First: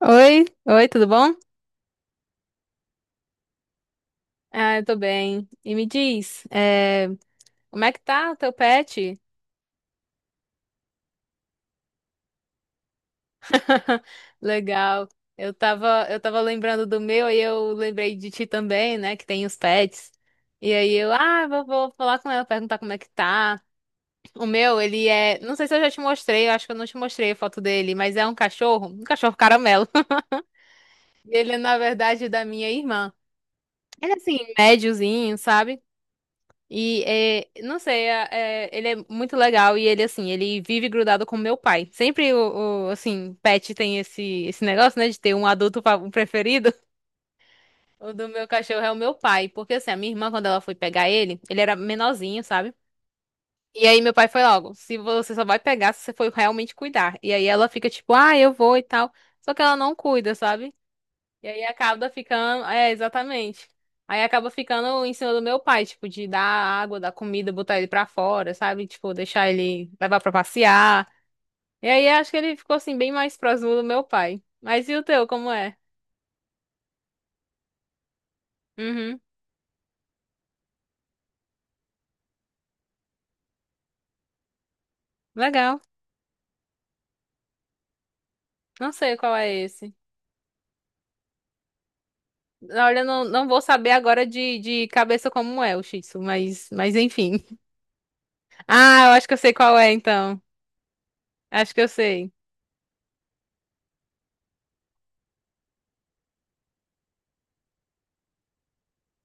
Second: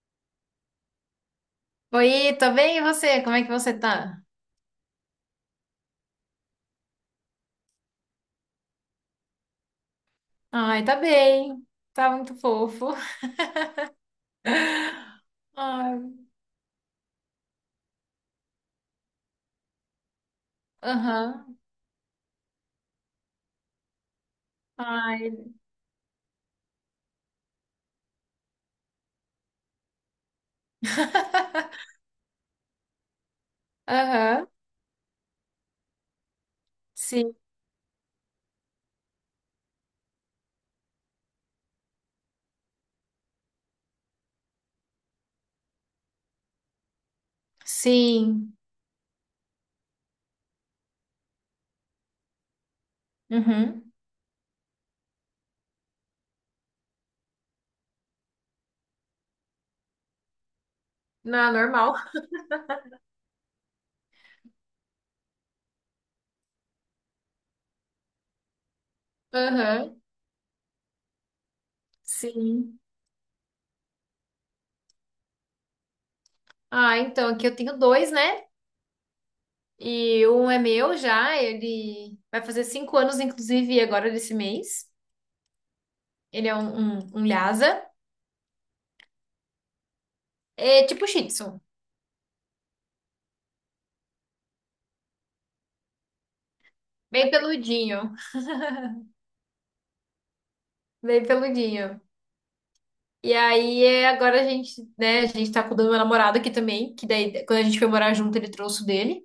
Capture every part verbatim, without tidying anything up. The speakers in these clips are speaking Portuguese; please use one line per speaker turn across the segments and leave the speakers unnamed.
Oi, oi, tudo bom?
Oi, tô bem, e você? Como é que você tá?
Ah, eu tô bem. E me diz, eh, como é que tá o teu pet?
Ai, tá bem. Tá muito fofo.
Legal. Eu
Ai,
tava, eu tava lembrando do meu e eu lembrei de ti também, né? Que tem os pets. E aí eu, ah,
aham.
vou, vou falar com ela, perguntar como é que tá. O meu, ele é,
Ai.
não sei se eu já te mostrei, eu acho que eu não te mostrei a foto dele, mas é um cachorro, um cachorro caramelo. Ele é, na verdade, é da minha irmã. Ele é assim,
Aham.
médiozinho, sabe? E
Sim.
é, não sei, é- é- ele é muito legal e ele assim, ele vive grudado com meu pai. Sempre o, o, assim, pet tem esse esse negócio, né, de ter um adulto fa- um preferido. O do meu
Sim.
cachorro é o meu pai, porque assim, a minha irmã quando ela foi pegar ele, ele era menorzinho, sabe? E
Uhum.
aí meu pai foi logo, se você só vai pegar se você for realmente cuidar. E aí ela fica tipo, ah, eu vou e tal. Só que ela não cuida, sabe? E
Não, é
aí
normal.
acaba ficando. É, exatamente. Aí acaba ficando em cima do meu pai, tipo, de dar água, dar comida, botar ele pra fora, sabe? Tipo, deixar ele
Aham.
levar pra passear. E aí acho que ele ficou
Sim.
assim, bem mais próximo do meu pai. Mas e o teu, como é?
Ah, então, aqui eu tenho dois, né?
Uhum.
E um é meu já, ele vai fazer cinco anos, inclusive, agora desse mês.
Legal.
Ele é um, um, um Lhasa.
Não sei qual é esse.
É tipo Shih Tzu.
Olha, eu não, não vou saber agora de, de cabeça como é o Shih Tzu, mas, mas
Bem
enfim.
peludinho.
Ah, eu acho que eu sei qual é, então.
Bem
Acho que eu
peludinho.
sei.
E aí, é, agora a gente, né, a gente tá cuidando do meu namorado aqui também, que daí, quando a gente foi morar junto, ele trouxe o dele.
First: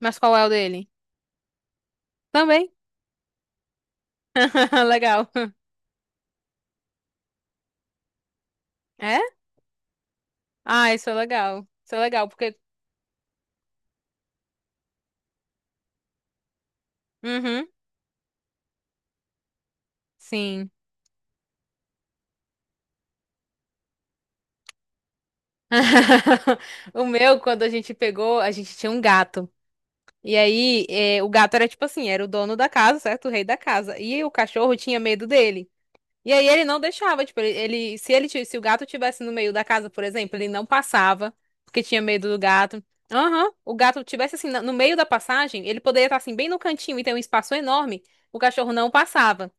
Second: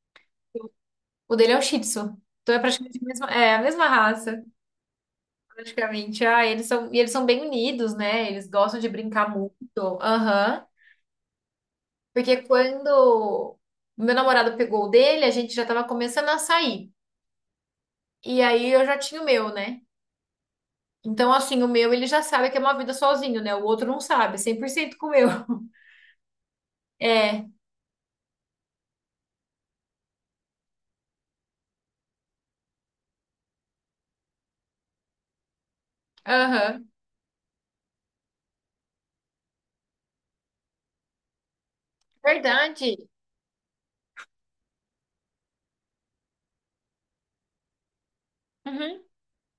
Mas qual é o dele?
O dele é o Shih Tzu. Então é
Também.
praticamente a mesma, é, a mesma raça,
Legal.
praticamente. Ah, eles são, e eles são bem unidos, né? Eles gostam de
É?
brincar muito. Aham.
Ah, isso é legal. Isso é legal,
Porque
porque.
quando o meu namorado pegou o dele, a gente já tava começando a sair.
Uhum,
E aí eu já tinha o meu, né?
sim.
Então, assim, o meu ele já sabe que é uma vida sozinho, né? O outro não sabe, cem por cento com o meu.
O meu,
É,
quando a gente pegou, a gente tinha um gato. E aí, eh, o gato era tipo assim, era o dono da casa, certo? O rei da casa. E o cachorro tinha medo dele. E aí ele não
aham.
deixava, tipo, ele, ele- se ele, ti- se o gato tivesse no meio da casa, por exemplo, ele não passava, porque tinha medo do gato.
Verdade.
Aham, o gato tivesse assim, na- no meio da passagem, ele poderia estar assim, bem no cantinho e ter um espaço enorme, o cachorro não
Uhum.
passava.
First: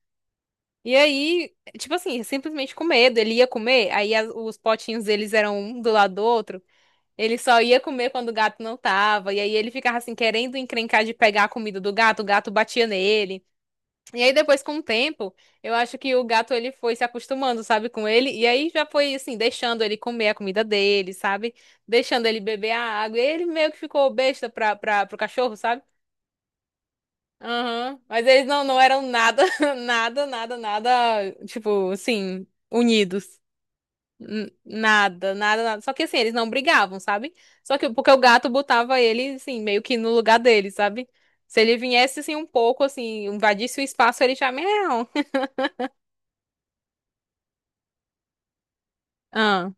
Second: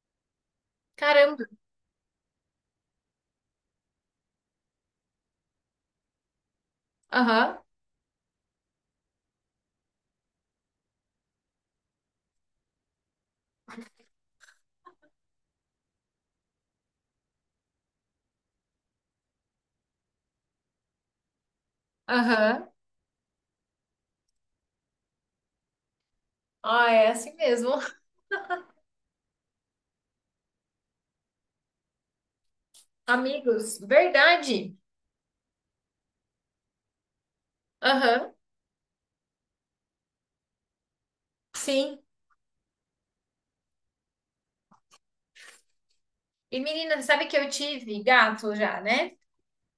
E
Caramba.
aí, tipo assim, simplesmente com medo. Ele ia comer, aí as- os potinhos deles eram um do lado do outro. Ele
Aham,
só ia comer quando o gato não tava. E aí ele ficava assim, querendo encrencar de pegar a comida do gato, o gato batia nele. E aí depois, com o tempo, eu acho que o gato ele foi se acostumando, sabe, com ele. E aí já foi assim, deixando ele comer a comida dele, sabe? Deixando ele
aham.
beber a água. E ele meio que ficou besta pra, pra, pro cachorro, sabe?
Ah, é assim mesmo.
Aham. Mas eles não, não eram nada, nada, nada, nada, tipo, assim, unidos.
Amigos,
N-
verdade.
Nada, nada, nada. Só que assim, eles não brigavam, sabe? Só que porque o
Aham,
gato botava ele, assim, meio que no lugar dele, sabe? Se ele
sim.
viesse, assim, um pouco, assim, invadisse o espaço, ele já... Miau.
E menina, sabe que eu tive gato já, né?
Ah,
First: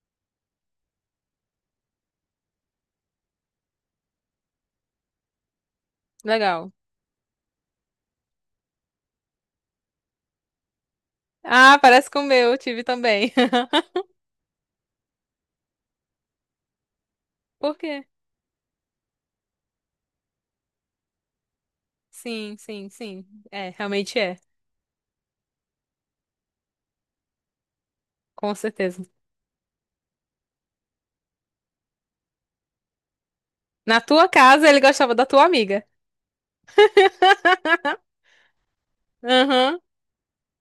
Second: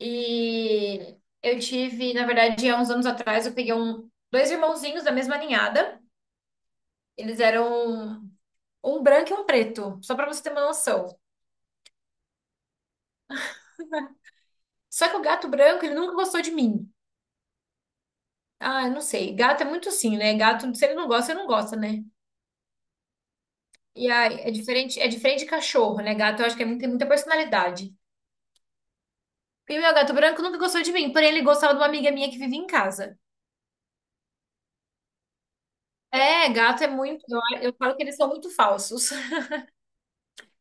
E eu tive, na verdade, há uns anos atrás, eu peguei um, dois irmãozinhos da mesma ninhada.
legal.
Eles eram um branco e um preto, só pra você ter uma noção.
Ah, parece com o meu, eu tive também.
Só que o gato branco, ele nunca gostou de mim.
Por quê?
Ah, eu não sei. Gato é muito assim, né? Gato, se ele não gosta, ele não gosta, né?
Sim, sim, sim. É,
E
realmente
aí,
é.
é diferente, é diferente de cachorro, né? Gato, eu acho que é muito- tem muita personalidade.
Com certeza.
Porque meu gato branco nunca gostou de mim, porém ele gostava de uma amiga minha que vive em casa.
Na tua casa, ele gostava da tua amiga.
É, gato é muito. Eu, eu falo que eles são muito falsos.
Aham,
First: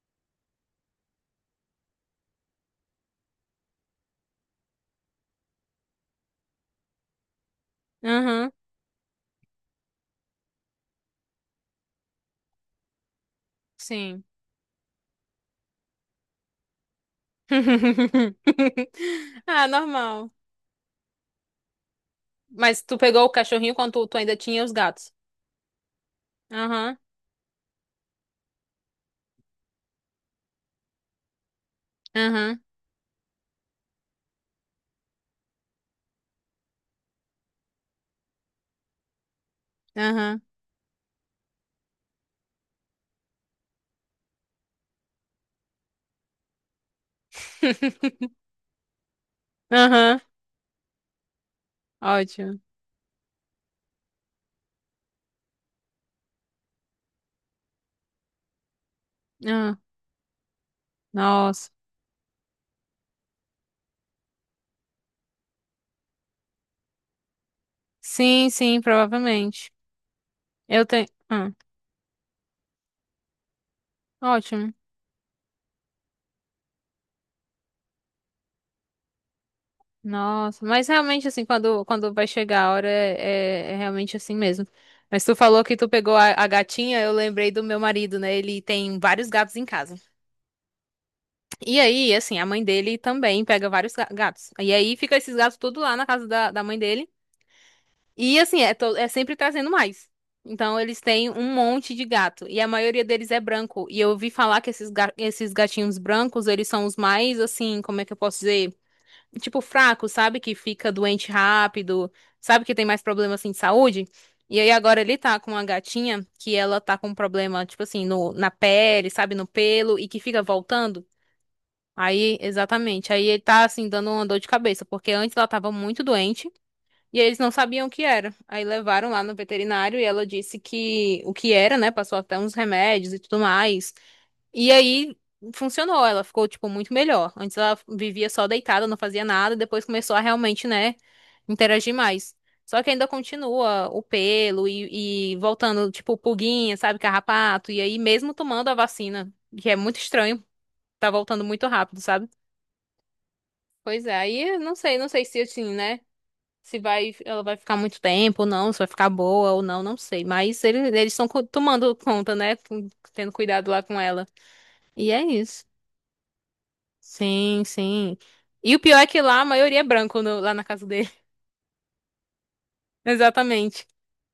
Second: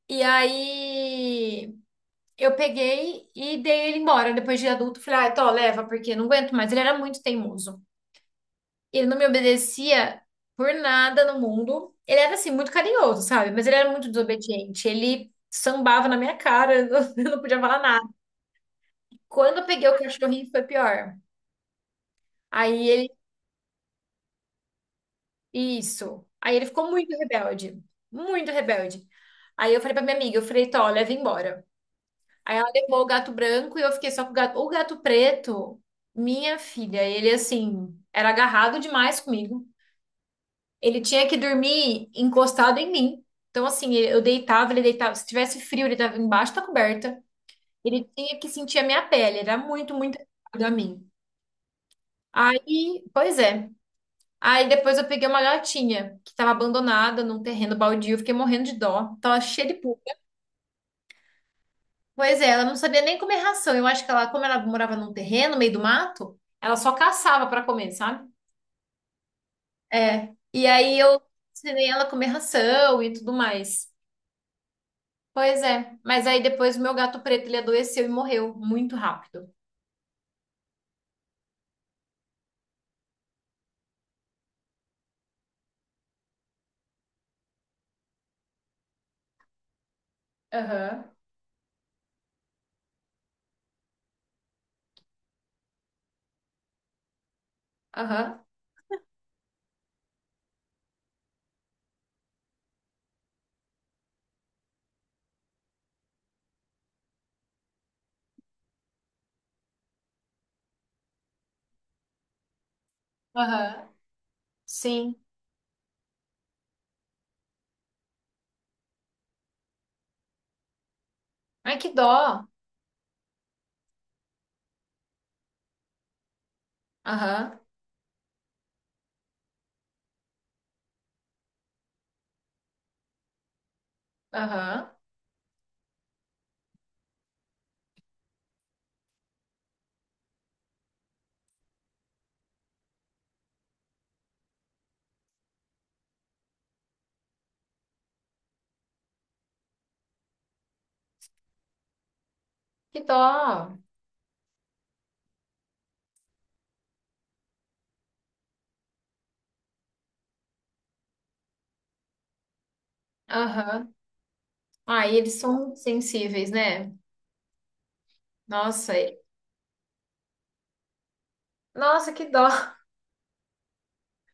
E aí eu peguei e dei ele embora depois de adulto. Falei, ah, tô, leva, porque não aguento mais. Ele era muito teimoso.
aham.
Ele não me obedecia por nada no mundo. Ele era assim, muito carinhoso, sabe? Mas ele era muito
Sim.
desobediente. Ele sambava na minha cara, eu não eu não podia falar nada. Quando eu
Ah,
peguei o
normal.
cachorrinho, foi pior.
Mas
Aí
tu
ele
pegou o cachorrinho quando tu, tu ainda tinha os gatos.
Isso. Aí ele ficou
Aham,
muito rebelde, muito rebelde. Aí eu falei pra minha amiga, eu falei, Tó, leva embora. Aí
aham,
ela levou o gato branco e eu fiquei só com o gato. O gato preto, minha filha, ele assim, era agarrado demais comigo.
aham,
Ele tinha que dormir encostado em mim. Então, assim, eu deitava, ele deitava. Se tivesse frio, ele estava embaixo da coberta. Ele tinha que sentir a minha pele, era muito, muito
aham.
agarrado a mim.
Ótimo.
Aí, pois é. Aí depois eu peguei uma gatinha que tava abandonada num terreno baldio, eu fiquei morrendo de dó. Tava cheia de
Ah,
pulga.
nossa.
Pois é, ela não sabia nem comer ração. Eu acho que ela, como ela morava num terreno, no meio do mato, ela só caçava pra comer, sabe?
Sim, sim, provavelmente.
É. E
Eu
aí
tenho.
eu
Ah,
ensinei ela a comer ração e tudo mais.
ótimo.
Pois é. Mas aí depois o meu gato preto, ele adoeceu e morreu muito rápido.
Nossa. Mas realmente, assim, quando, quando vai chegar a hora, é, é realmente assim mesmo. Mas tu falou que tu pegou a, a gatinha, eu lembrei do meu marido, né? Ele tem vários gatos em casa.
Aham,
E aí, assim, a mãe dele também pega vários ga- gatos. E aí fica esses gatos tudo lá na casa da, da mãe dele. E
aham,
assim, é, to- é sempre trazendo mais. Então eles têm um monte de gato. E a maioria deles é branco. E eu ouvi falar que esses, ga- esses gatinhos brancos, eles são os mais, assim, como é que eu posso dizer? Tipo, fracos, sabe? Que fica doente rápido, sabe? Que tem mais problema, assim, de
aham.
saúde. E aí agora
Sim.
ele tá com uma gatinha que ela tá com um problema, tipo assim, no, na pele, sabe? No pelo, e que fica voltando.
Ai, que
Aí,
dó.
exatamente. Aí ele tá assim dando uma dor de cabeça, porque antes ela tava muito doente e eles não
Aham,
sabiam o que era. Aí levaram lá no veterinário e ela disse que o que era, né? Passou até uns remédios e tudo mais. E
aham.
aí funcionou, ela ficou tipo muito melhor. Antes ela vivia só deitada, não fazia nada, depois começou a realmente, né, interagir mais. Só que ainda continua o pelo e, e voltando, tipo, pulguinha, sabe, carrapato. E aí, mesmo tomando a vacina, que é muito estranho, tá voltando muito rápido, sabe?
Que dó.
Pois é, aí eu não sei, não sei se assim, né? Se vai, ela vai ficar muito tempo ou não, se vai ficar boa ou não, não sei. Mas eles, eles estão co- tomando conta, né? com- Tendo cuidado lá
Aham.
com ela.
Ah,
E
e
é
eles
isso.
são sensíveis, né?
Sim, sim. E o
Nossa,
pior é
e-
que lá a maioria é branco no- lá na casa dele.
nossa, que dó.
Exatamente.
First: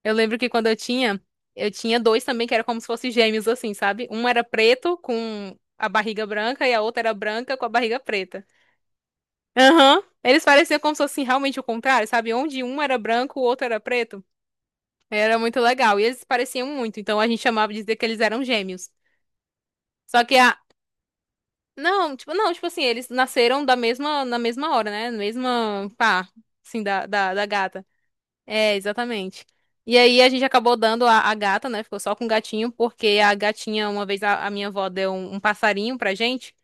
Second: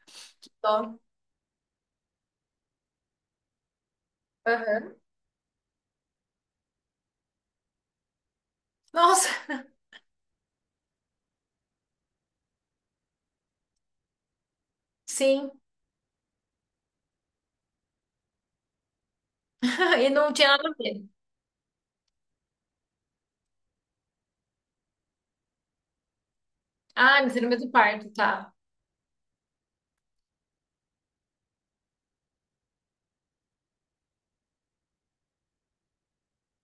Eu lembro que quando eu
Dó.
tinha, eu tinha dois também que era como se fossem gêmeos, assim, sabe? Um era
Aham.
preto com a barriga branca e a outra era branca com a barriga preta.
Nossa,
Aham. Eles pareciam como se fosse assim, realmente o contrário, sabe? Onde um era branco, o outro era preto. Era
sim.
muito legal. E eles se pareciam muito, então a gente chamava de dizer que eles eram gêmeos.
E
Só
não
que a.
tinha nada a ver.
Não, tipo, não, tipo assim, eles nasceram da mesma, na mesma hora, né? Na mesma pá, assim, da,
Ah,
da,
eles
da
no mesmo
gata.
parto, tá.
É, exatamente. E aí a gente acabou dando a, a gata, né? Ficou só com o gatinho, porque a gatinha, uma vez a, a minha avó deu um, um passarinho pra gente,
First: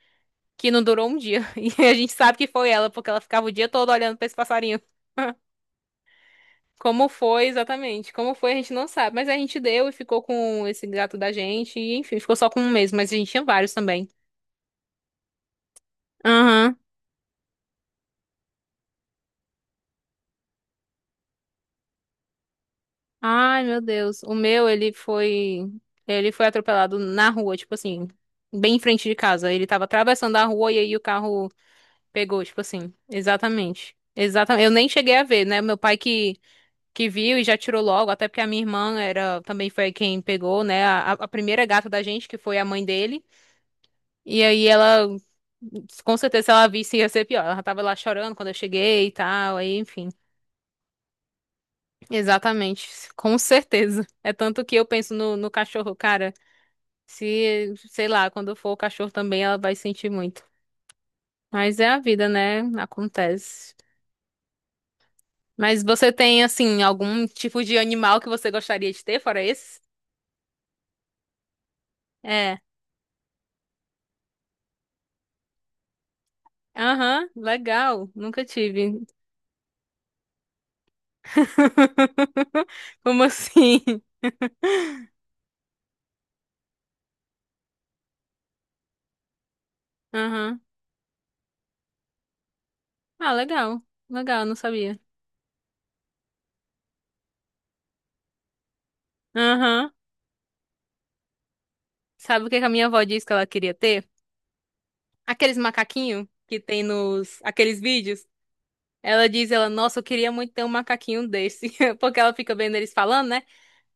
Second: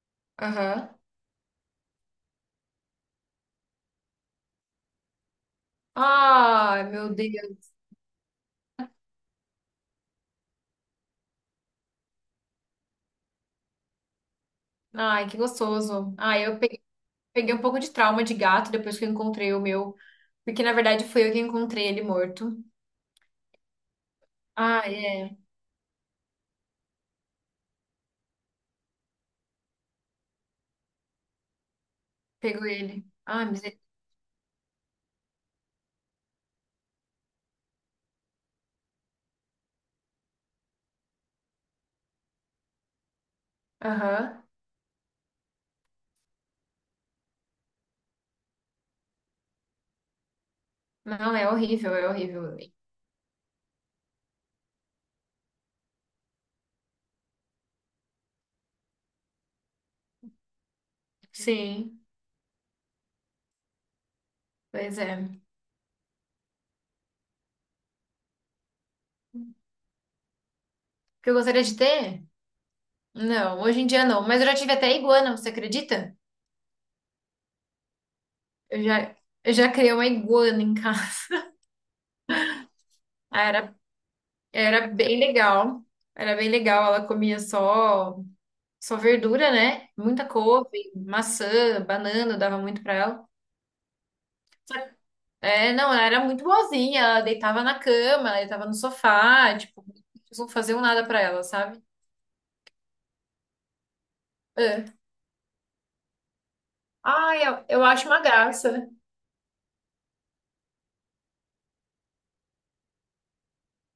que não
Aham.
durou um dia. E a gente sabe que foi ela, porque ela ficava o dia todo olhando pra esse passarinho.
Ai,
Como
meu
foi
Deus.
exatamente? Como foi, a gente não sabe. Mas a gente deu e ficou com esse gato da gente. E, enfim, ficou só com um mesmo, mas a gente tinha vários também.
Ai, que gostoso. Ai, eu,
Aham.
pe- peguei um pouco de trauma de gato depois que eu encontrei o meu. Porque, na verdade, fui eu que encontrei ele morto.
Ai, meu Deus. O meu,
Ah,
ele
é.
foi. Ele foi atropelado na rua, tipo assim, bem em frente de casa. Ele tava atravessando a rua e aí o carro pegou, tipo
Pegou
assim.
ele. Ah, misericórdia.
Exatamente. Exatamente. Eu nem cheguei a ver, né? Meu pai que, que viu e já tirou logo, até porque a minha irmã era também foi quem pegou, né? A, a primeira gata da gente, que foi a mãe dele. E
Aham.
aí ela, com certeza, se ela visse, ia ser pior. Ela já tava lá chorando quando eu cheguei e tal, aí, enfim.
Não, é horrível, é horrível.
Exatamente, com certeza. É tanto que eu penso no, no cachorro, cara. Se, sei lá, quando for o cachorro também, ela vai sentir muito. Mas é a
Sim,
vida, né? Acontece.
pois é. O
Mas você tem, assim, algum tipo de animal que você gostaria de ter, fora esse?
que eu gostaria de ter?
É.
Não, hoje em dia não. Mas eu já tive até iguana, você acredita?
Aham, legal. Nunca
Eu
tive.
já, eu já criei uma iguana em casa.
Como
Era,
assim?
era bem legal. Era bem legal. Ela comia só, só verdura, né? Muita
Aham.
couve, maçã, banana, dava muito pra ela.
Ah, legal. Legal, não sabia.
É, não, ela era muito boazinha. Ela deitava na cama, ela deitava no sofá. Tipo,
Aham.
não faziam nada pra ela, sabe?
Sabe o que que a minha avó disse que ela queria ter?
É.
Aqueles macaquinhos que tem nos
Ai, eu,
aqueles
eu acho uma
vídeos.
graça.
Ela diz, ela, nossa, eu queria muito ter um macaquinho desse. Porque ela fica vendo eles falando, né?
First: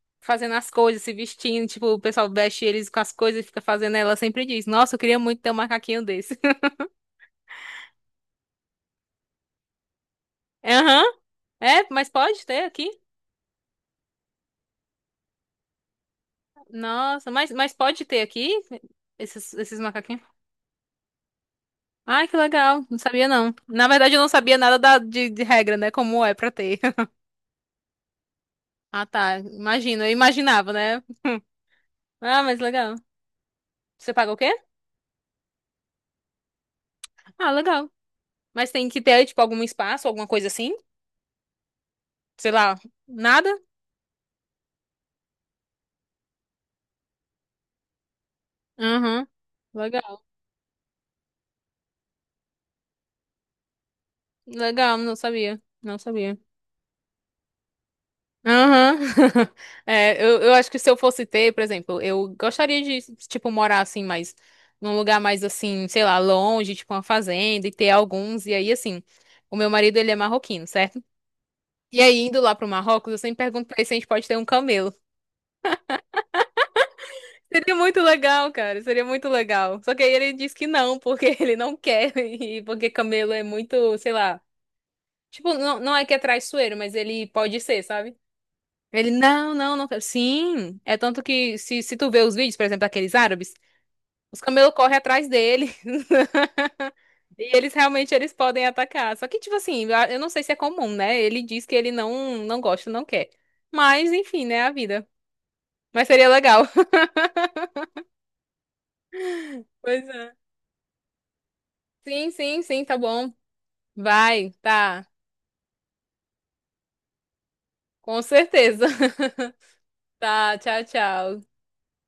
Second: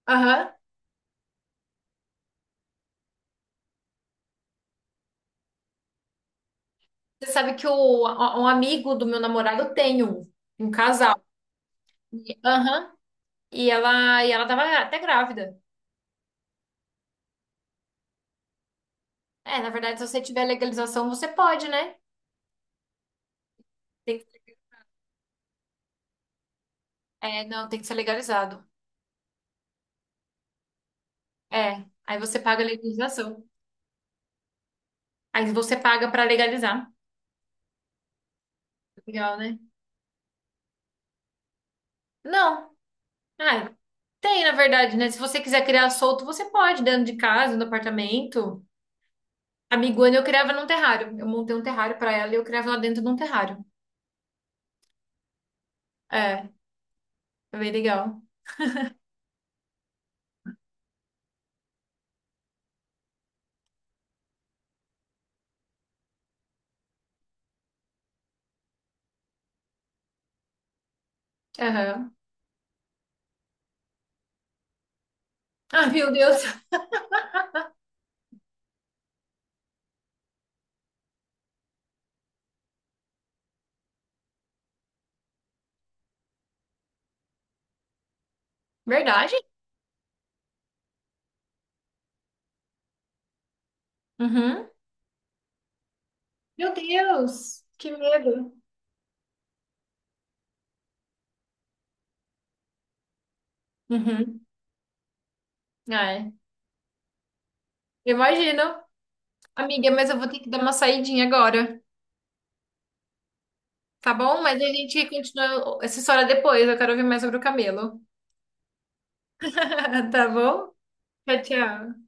Aham.
Fazendo as coisas, se vestindo. Tipo, o pessoal veste eles com as coisas e fica fazendo. Ela sempre diz, nossa, eu queria muito ter um macaquinho desse.
Você sabe que o, um amigo do meu namorado tem um, um
Aham.
casal.
É, mas
E-
pode ter aqui?
Aham. E ela, e ela tava até grávida.
Nossa, mas, mas pode ter aqui esses,
É, na
esses
verdade, se
macaquinhos?
você tiver legalização, você pode, né?
Ai, que legal. Não sabia, não. Na verdade,
Tem
eu não sabia
que-
nada da, de, de regra, né? Como é pra ter.
é, não, tem que ser legalizado.
Ah, tá. Imagino, eu imaginava, né?
É, aí você
Ah, mas
paga a
legal.
legalização.
Você paga o quê?
Aí você paga pra legalizar.
Ah, legal. Mas tem que ter,
Legal,
tipo,
né?
algum espaço, alguma coisa assim? Sei
Não.
lá, nada?
Ah, tem, na verdade, né? Se você quiser criar solto, você pode, dentro de casa, no apartamento.
Aham.
A Miguana
Legal.
eu criava num terrário. Eu montei um terrário pra ela e eu criava ela dentro de um terrário.
Legal, não sabia. Não sabia.
É, é bem legal.
Aham. É, eu, eu acho que se eu fosse ter, por exemplo, eu gostaria de, tipo, morar assim, mas num lugar mais assim, sei lá, longe, tipo uma fazenda, e ter alguns, e aí assim. O meu marido, ele é marroquino, certo? E
Aham.
aí, indo lá pro Marrocos, eu sempre pergunto pra ele se a gente pode ter um camelo.
Ah, meu Deus.
Seria muito legal, cara. Seria muito legal. Só que aí ele diz que não, porque ele não quer. E porque camelo é muito, sei lá. Tipo, não, não é que é traiçoeiro, mas ele pode ser, sabe? Ele,
Verdade?
não, não, não quero. Sim. É tanto que se, se tu vê os vídeos, por exemplo, daqueles árabes, os
Uhum.
camelos correm atrás dele.
Meu
E
Deus,
eles
que
realmente eles
medo.
podem atacar. Só que, tipo assim, eu eu não sei se é comum, né? Ele diz que ele não, não gosta, não quer. Mas,
Uhum.
enfim, né? A vida. Mas seria
É,
legal.
imagino. Amiga,
Pois
mas eu vou
é.
ter que dar uma saidinha agora,
Sim, sim, sim, tá bom.
tá bom?
Vai,
Mas a gente
tá.
continua essa história depois. Eu quero ouvir mais sobre o camelo.
Com certeza.
Tá
Tá,
bom?
tchau,
Tchau,
tchau.
tchau.